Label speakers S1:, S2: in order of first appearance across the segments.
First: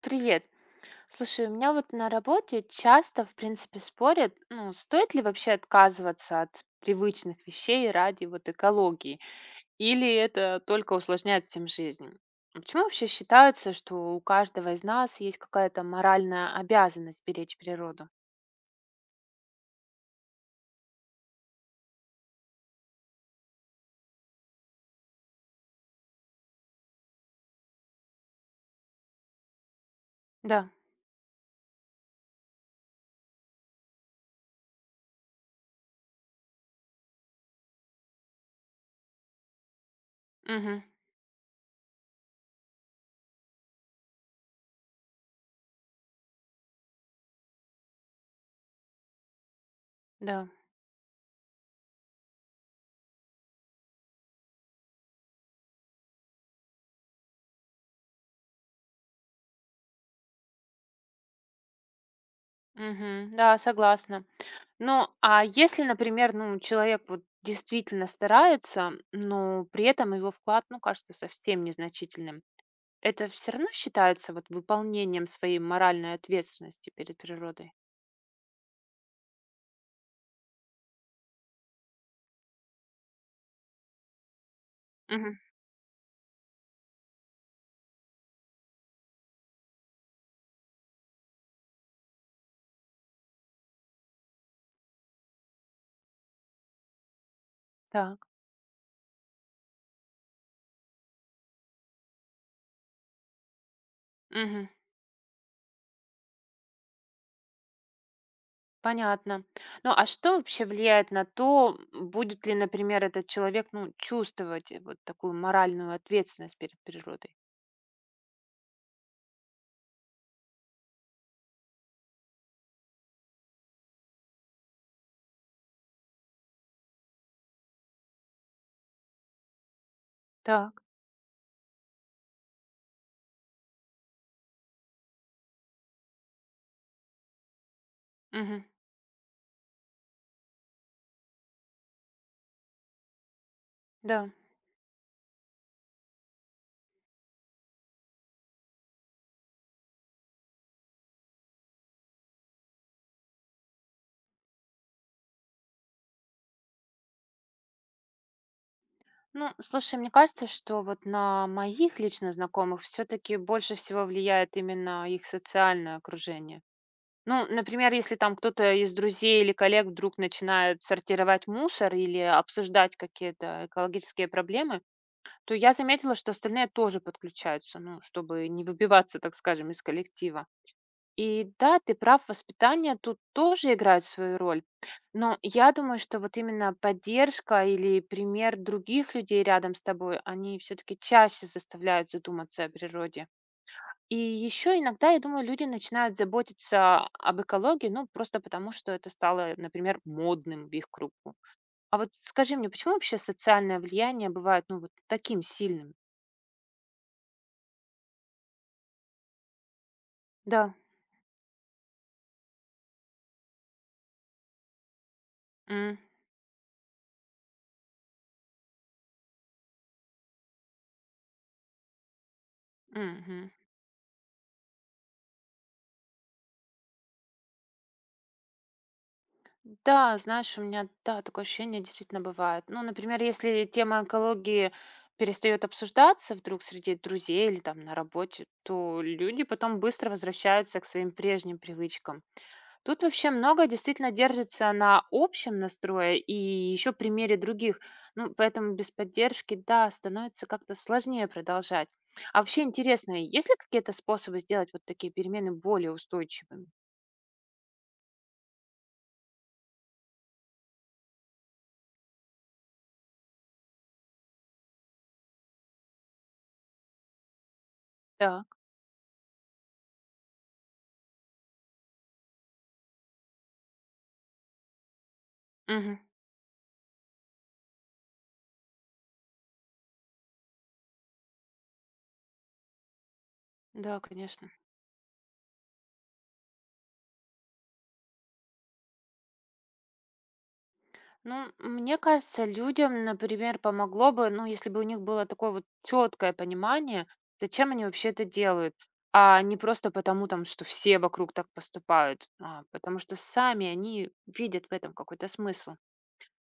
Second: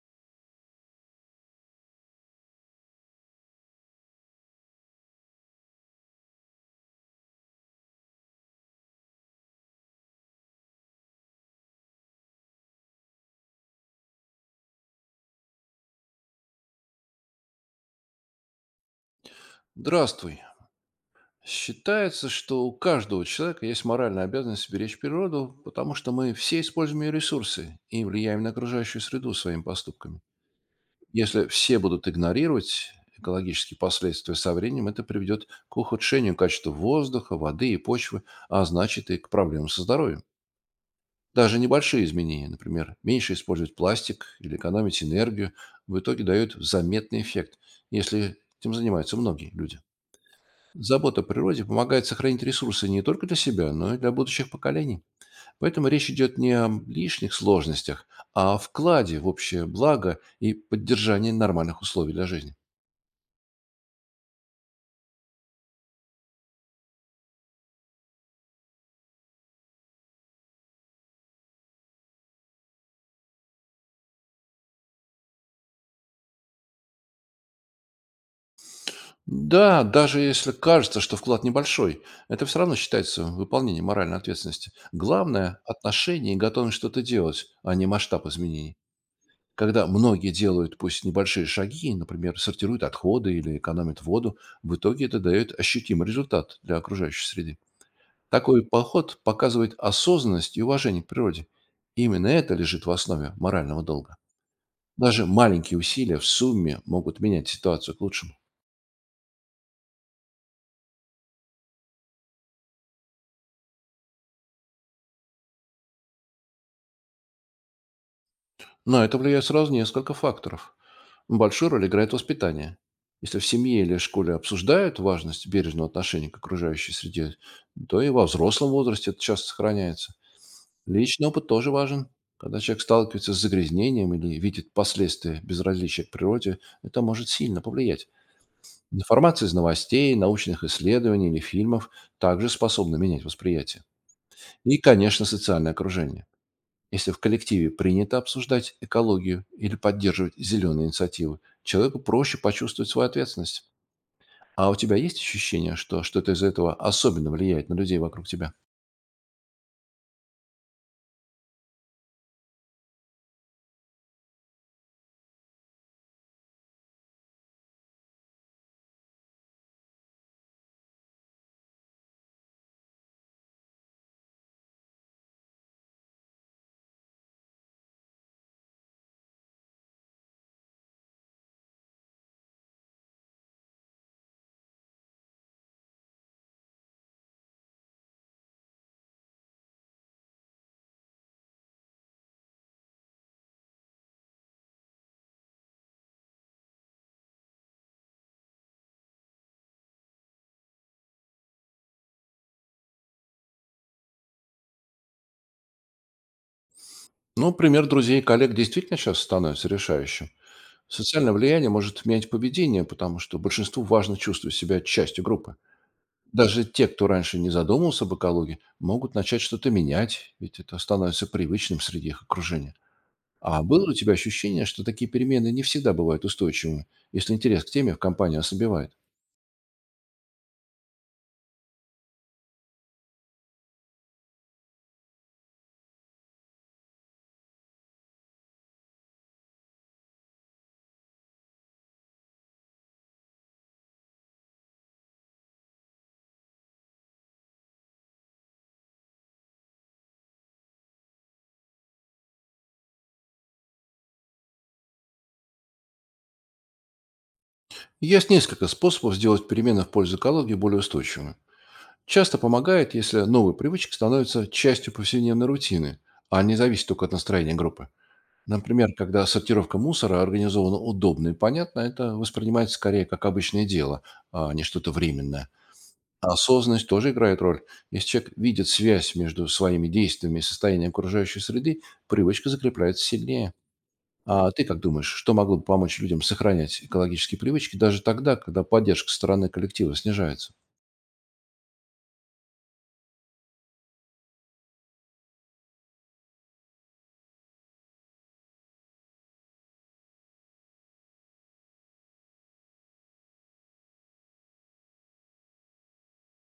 S1: Привет. Слушай, у меня вот на работе часто, в принципе, спорят, ну, стоит ли вообще отказываться от привычных вещей ради вот экологии, или это только усложняет всем жизнь. А почему вообще считается, что у каждого из нас есть какая-то моральная обязанность беречь природу?
S2: Здравствуй. Считается, что у каждого человека есть моральная обязанность беречь природу, потому что мы все используем ее ресурсы и влияем на окружающую среду своими поступками.
S1: Да,
S2: Если все будут игнорировать экологические последствия со временем, это приведет к ухудшению качества воздуха, воды и почвы, а значит и к проблемам со здоровьем.
S1: угу,
S2: Даже небольшие изменения, например, меньше использовать пластик или экономить энергию, в итоге дают заметный эффект, если этим занимаются многие люди.
S1: да,
S2: Забота о природе помогает сохранить ресурсы не только для себя, но и для будущих поколений. Поэтому речь идет не о лишних сложностях, а о вкладе в общее благо и поддержании нормальных условий для жизни.
S1: угу, да, согласна. Ну, а если, например, ну, человек вот действительно старается, но при этом его вклад, ну, кажется совсем незначительным. Это все равно считается вот выполнением своей моральной ответственности перед природой?
S2: Да, даже если кажется, что вклад небольшой, это все равно считается выполнением моральной ответственности.
S1: Мгм.
S2: Главное– отношение и готовность что-то делать, а не масштаб изменений. Когда многие делают пусть небольшие шаги, например, сортируют отходы или экономят воду, в итоге это дает ощутимый результат для окружающей среды.
S1: Так.
S2: Такой подход показывает осознанность и уважение к природе. Именно это лежит в основе морального долга.
S1: Мгм.
S2: Даже маленькие усилия в сумме могут менять ситуацию к лучшему.
S1: Понятно. Ну, а что вообще влияет на то, будет ли, например, этот человек, ну, чувствовать, вот такую моральную ответственность перед природой?
S2: На это влияет сразу несколько факторов. Большую роль играет воспитание. Если в семье или школе обсуждают важность бережного отношения к окружающей среде, то и во взрослом возрасте это часто сохраняется.
S1: Так.
S2: Личный опыт тоже важен. Когда человек сталкивается с загрязнением или видит последствия безразличия к природе, это может сильно повлиять.
S1: Мгм.
S2: Информация из новостей, научных исследований или фильмов также способна менять восприятие.
S1: Да.
S2: И, конечно, социальное окружение. Если в коллективе принято обсуждать экологию или поддерживать зеленые инициативы, человеку проще почувствовать свою ответственность. А у тебя есть ощущение, что что-то из этого особенно влияет на людей вокруг тебя?
S1: Ну, слушай, мне кажется, что вот на моих лично знакомых все-таки больше всего влияет именно их социальное окружение. Ну, например, если там кто-то из друзей или коллег вдруг начинает сортировать мусор или обсуждать какие-то экологические проблемы, то я заметила, что остальные тоже подключаются, ну, чтобы не выбиваться, так скажем, из коллектива. И да, ты прав, воспитание тут тоже играет свою роль. Но я думаю, что вот именно поддержка или пример других людей рядом с тобой, они все-таки чаще заставляют задуматься о природе. И еще иногда, я думаю, люди начинают заботиться об экологии, ну, просто потому, что это стало, например, модным в их кругу. А вот скажи мне, почему вообще социальное влияние бывает, ну, вот таким сильным?
S2: Ну, пример друзей и коллег действительно сейчас становится решающим.
S1: Да.
S2: Социальное влияние может менять поведение, потому что большинству важно чувствовать себя частью группы.
S1: М,
S2: Даже те, кто раньше не задумывался об экологии, могут начать что-то менять, ведь это становится привычным среди их окружения.
S1: мгм.
S2: А было ли у тебя ощущение, что такие перемены не всегда бывают устойчивыми, если интерес к теме в компании ослабевает?
S1: Да, знаешь, у меня, да, такое ощущение действительно бывает. Ну, например, если тема экологии перестает обсуждаться вдруг среди друзей или там на работе, то люди потом быстро возвращаются к своим прежним привычкам. Тут вообще много действительно держится на общем настрое и еще примере других. Ну, поэтому без поддержки, да, становится как-то сложнее продолжать. А вообще интересно, есть ли какие-то способы сделать вот такие перемены более устойчивыми?
S2: Есть несколько способов сделать перемены в пользу экологии более устойчивыми. Часто помогает, если новые привычки становятся частью повседневной рутины, а не зависит только от настроения группы.
S1: Так.
S2: Например, когда сортировка мусора организована удобно и понятно, это воспринимается скорее как обычное дело, а не что-то временное.
S1: Мгм.
S2: Осознанность тоже играет роль. Если человек видит связь между своими действиями и состоянием окружающей среды, привычка закрепляется сильнее.
S1: Да, конечно.
S2: А ты как думаешь, что могло бы помочь людям сохранять экологические привычки даже тогда, когда поддержка со стороны коллектива снижается?
S1: Ну, мне кажется, людям, например, помогло бы, ну, если бы у них было такое вот четкое понимание, зачем они вообще это делают, а не просто потому, там, что все вокруг так поступают, а потому что сами они видят в этом какой-то смысл.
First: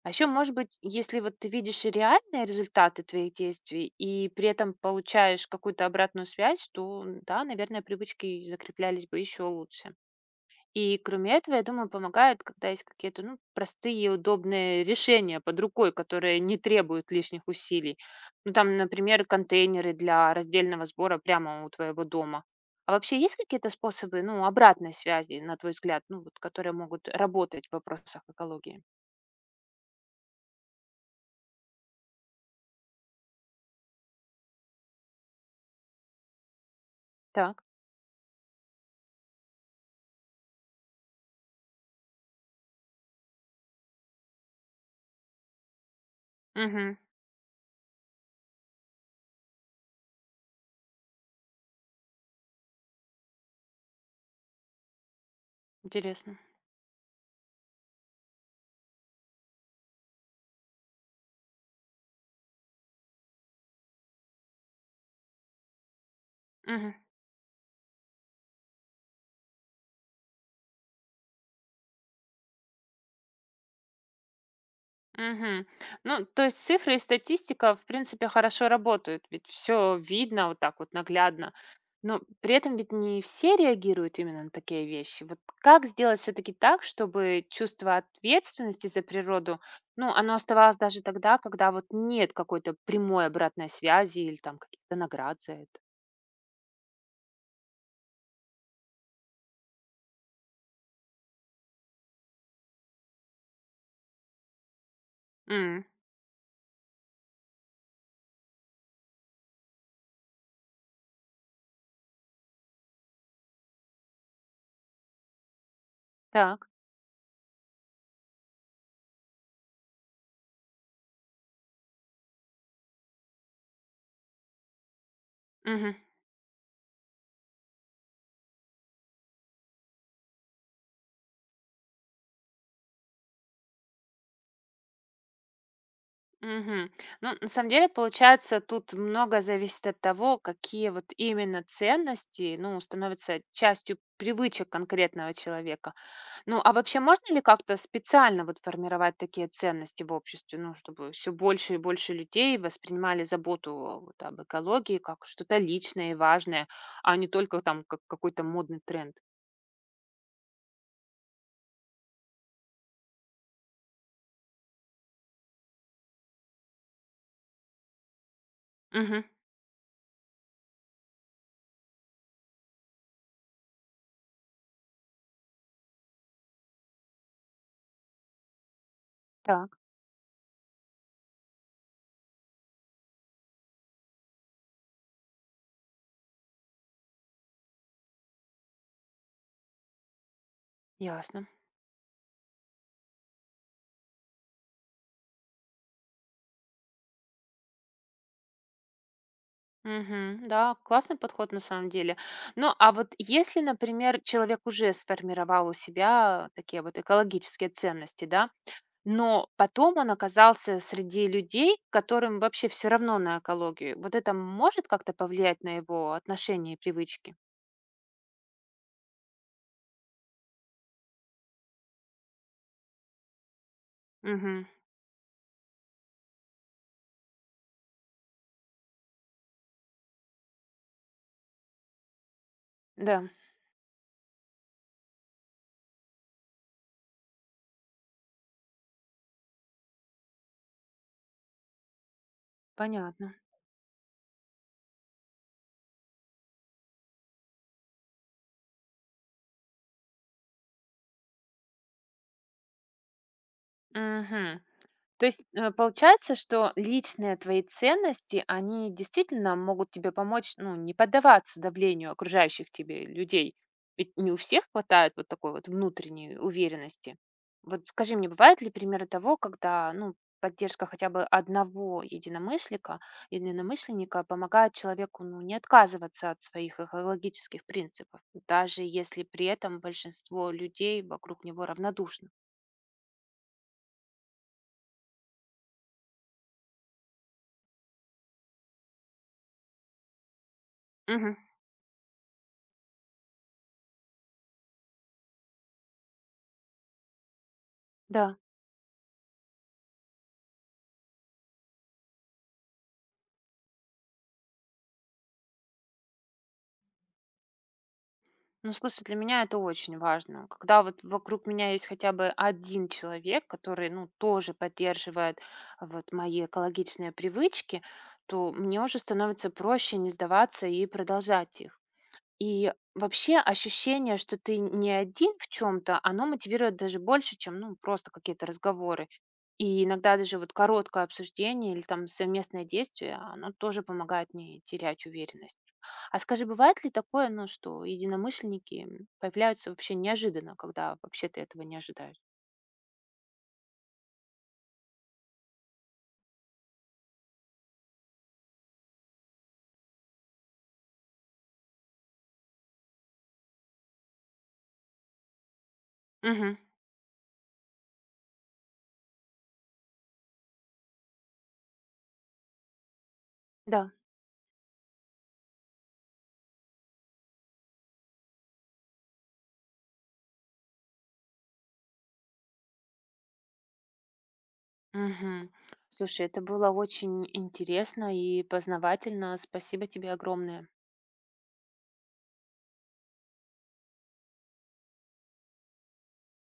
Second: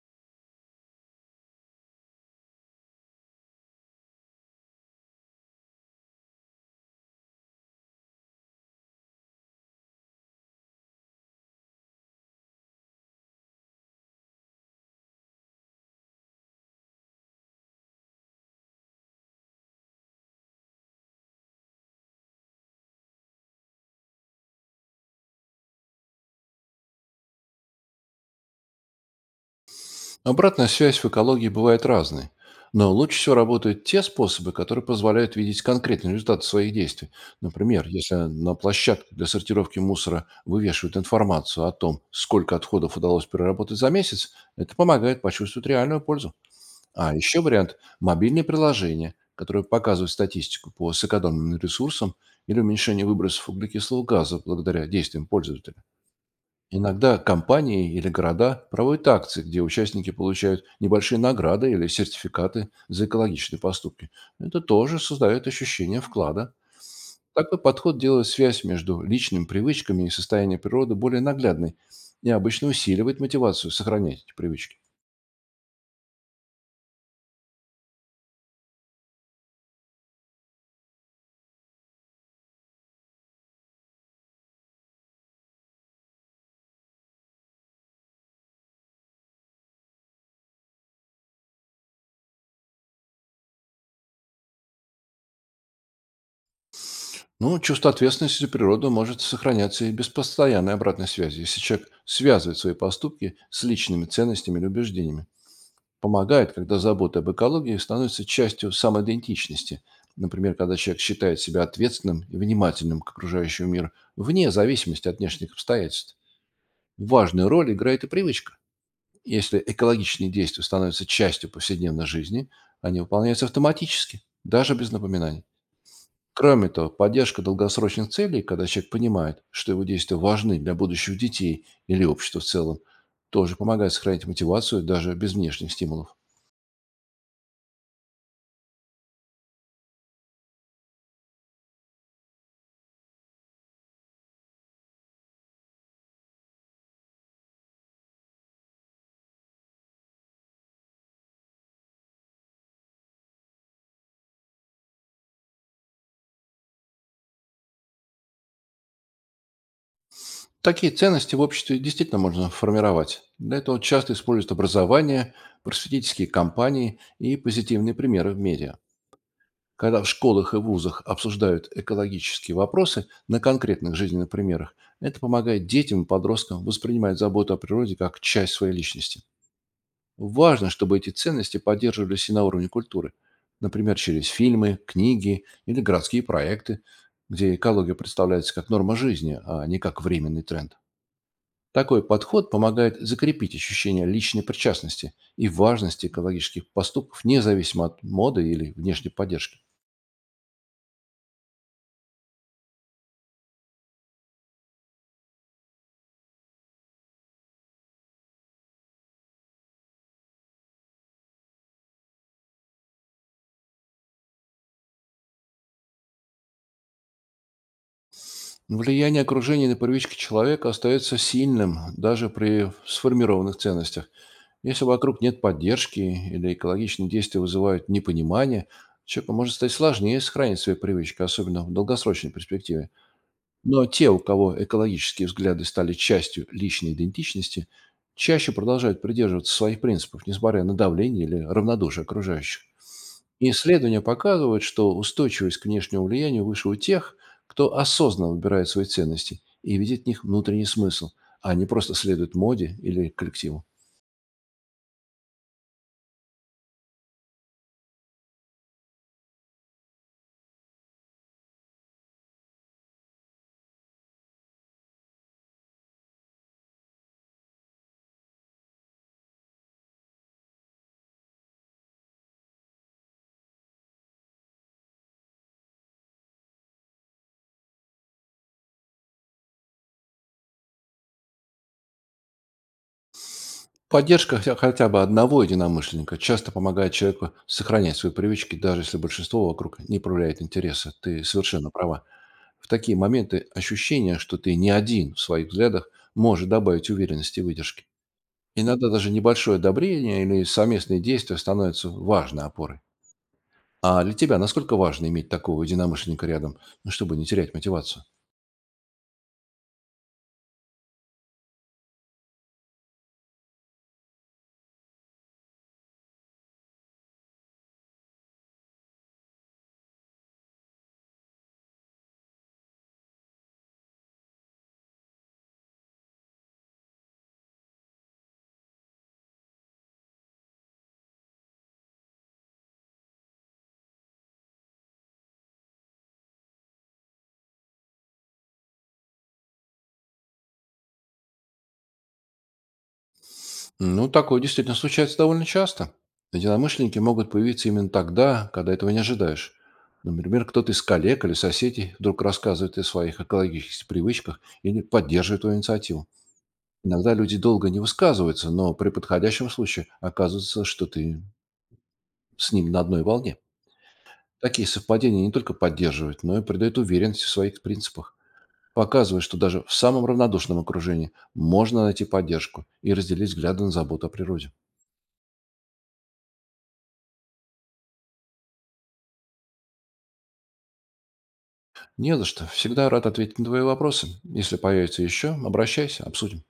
S1: А еще, может быть, если вот ты видишь реальные результаты твоих действий и при этом получаешь какую-то обратную связь, то, да, наверное, привычки закреплялись бы еще лучше. И кроме этого, я думаю, помогает, когда есть какие-то, ну, простые и удобные решения под рукой, которые не требуют лишних усилий. Ну, там, например, контейнеры для раздельного сбора прямо у твоего дома. А вообще есть какие-то способы, ну, обратной связи, на твой взгляд, ну, вот, которые могут работать в вопросах экологии?
S2: Обратная связь в экологии бывает разной, но лучше всего работают те способы, которые позволяют видеть конкретные результаты своих действий.
S1: Так.
S2: Например, если на площадке для сортировки мусора вывешивают информацию о том, сколько отходов удалось переработать за месяц, это помогает почувствовать реальную пользу.
S1: Мгм.
S2: А еще вариант– мобильные приложения, которые показывают статистику по сэкономленным ресурсам или уменьшению выбросов углекислого газа благодаря действиям пользователя.
S1: Интересно.
S2: Иногда компании или города проводят акции, где участники получают небольшие награды или сертификаты за экологичные поступки. Это тоже создает ощущение вклада.
S1: Мгм.
S2: Такой подход делает связь между личными привычками и состоянием природы более наглядной и обычно усиливает мотивацию сохранять эти привычки.
S1: Мгм. Ну, то есть цифры и статистика, в принципе, хорошо работают, ведь все видно вот так вот наглядно. Но при этом ведь не все реагируют именно на такие вещи. Вот как сделать все-таки так, чтобы чувство ответственности за природу, ну, оно оставалось даже тогда, когда вот нет какой-то прямой обратной связи или там каких-то наград за это.
S2: Ну, чувство ответственности за природу может сохраняться и без постоянной обратной связи, если человек связывает свои поступки с личными ценностями или убеждениями.
S1: М,
S2: Помогает, когда забота об экологии становится частью самоидентичности. Например, когда человек считает себя ответственным и внимательным к окружающему миру, вне зависимости от внешних обстоятельств.
S1: Так.
S2: Важную роль играет и привычка. Если экологичные действия становятся частью повседневной жизни, они выполняются автоматически, даже без напоминаний.
S1: Мгм.
S2: Кроме того, поддержка долгосрочных целей, когда человек понимает, что его действия важны для будущих детей или общества в целом, тоже помогает сохранить мотивацию даже без внешних стимулов.
S1: Мгм. Ну, на самом деле, получается, тут много зависит от того, какие вот именно ценности, ну, становятся частью привычек конкретного человека. Ну, а вообще можно ли как-то специально вот формировать такие ценности в обществе, ну, чтобы все больше и больше людей воспринимали заботу вот об экологии как что-то личное и важное, а не только там как какой-то модный тренд?
S2: Такие ценности в обществе действительно можно формировать. Для этого часто используют образование, просветительские кампании и позитивные примеры в медиа.
S1: Мгм.
S2: Когда в школах и вузах обсуждают экологические вопросы на конкретных жизненных примерах, это помогает детям и подросткам воспринимать заботу о природе как часть своей личности.
S1: Так,
S2: Важно, чтобы эти ценности поддерживались и на уровне культуры, например, через фильмы, книги или городские проекты, где экология представляется как норма жизни, а не как временный тренд.
S1: ясно.
S2: Такой подход помогает закрепить ощущение личной причастности и важности экологических поступков, независимо от моды или внешней поддержки.
S1: Мгм. Да, классный подход на самом деле. Ну, а вот если, например, человек уже сформировал у себя такие вот экологические ценности, да, но потом он оказался среди людей, которым вообще все равно на экологию, вот это может как-то повлиять на его отношения и привычки?
S2: Влияние окружения на привычки человека остается сильным даже при сформированных ценностях.
S1: Мгм.
S2: Если вокруг нет поддержки или экологичные действия вызывают непонимание, человеку может стать сложнее сохранить свои привычки, особенно в долгосрочной перспективе.
S1: Да,
S2: Но те, у кого экологические взгляды стали частью личной идентичности, чаще продолжают придерживаться своих принципов, несмотря на давление или равнодушие окружающих.
S1: понятно.
S2: Исследования показывают, что устойчивость к внешнему влиянию выше у тех, кто осознанно выбирает свои ценности и видит в них внутренний смысл, а не просто следует моде или коллективу.
S1: Мгм. То есть, получается, что личные твои ценности, они действительно могут тебе помочь, ну, не поддаваться давлению окружающих тебе людей. Ведь не у всех хватает вот такой вот внутренней уверенности. Вот скажи мне, бывает ли примеры того, когда, ну, поддержка хотя бы одного единомышленника помогает человеку, ну, не отказываться от своих экологических принципов, даже если при этом большинство людей вокруг него равнодушно?
S2: Поддержка хотя бы одного единомышленника часто помогает человеку сохранять свои привычки, даже если большинство вокруг не проявляет интереса. Ты
S1: Мгм.
S2: совершенно права. В такие моменты ощущение, что ты не один в своих взглядах, может добавить уверенности и выдержки.
S1: Да.
S2: Иногда даже небольшое одобрение или совместные действия становятся важной опорой. А для тебя насколько важно иметь такого единомышленника рядом, ну, чтобы не терять мотивацию?
S1: Ну, слушай, для меня это очень важно. Когда вот вокруг меня есть хотя бы один человек, который, ну, тоже поддерживает вот мои экологичные привычки, то мне уже становится проще не сдаваться и продолжать их. И вообще ощущение, что ты не один в чем-то, оно мотивирует даже больше, чем ну, просто какие-то разговоры. И иногда даже вот короткое обсуждение или там совместное действие, оно тоже помогает не терять уверенность. А скажи, бывает ли такое, ну, что единомышленники появляются вообще неожиданно, когда вообще ты этого не ожидаешь?
S2: Ну, такое действительно случается довольно часто. Единомышленники могут появиться именно тогда, когда этого не ожидаешь. Например, кто-то из коллег или соседей вдруг рассказывает о своих экологических привычках или поддерживает твою инициативу.
S1: Мгм.
S2: Иногда люди долго не высказываются, но при подходящем случае оказывается, что ты с ним на одной волне.
S1: Да.
S2: Такие совпадения не только поддерживают, но и придают уверенности в своих принципах, показывая, что даже в самом равнодушном окружении можно найти поддержку и разделить взгляды на заботу о природе.
S1: Мгм. Слушай, это было очень интересно и познавательно. Спасибо тебе огромное.
S2: Не за что. Всегда рад ответить на твои вопросы. Если появятся еще, обращайся, обсудим.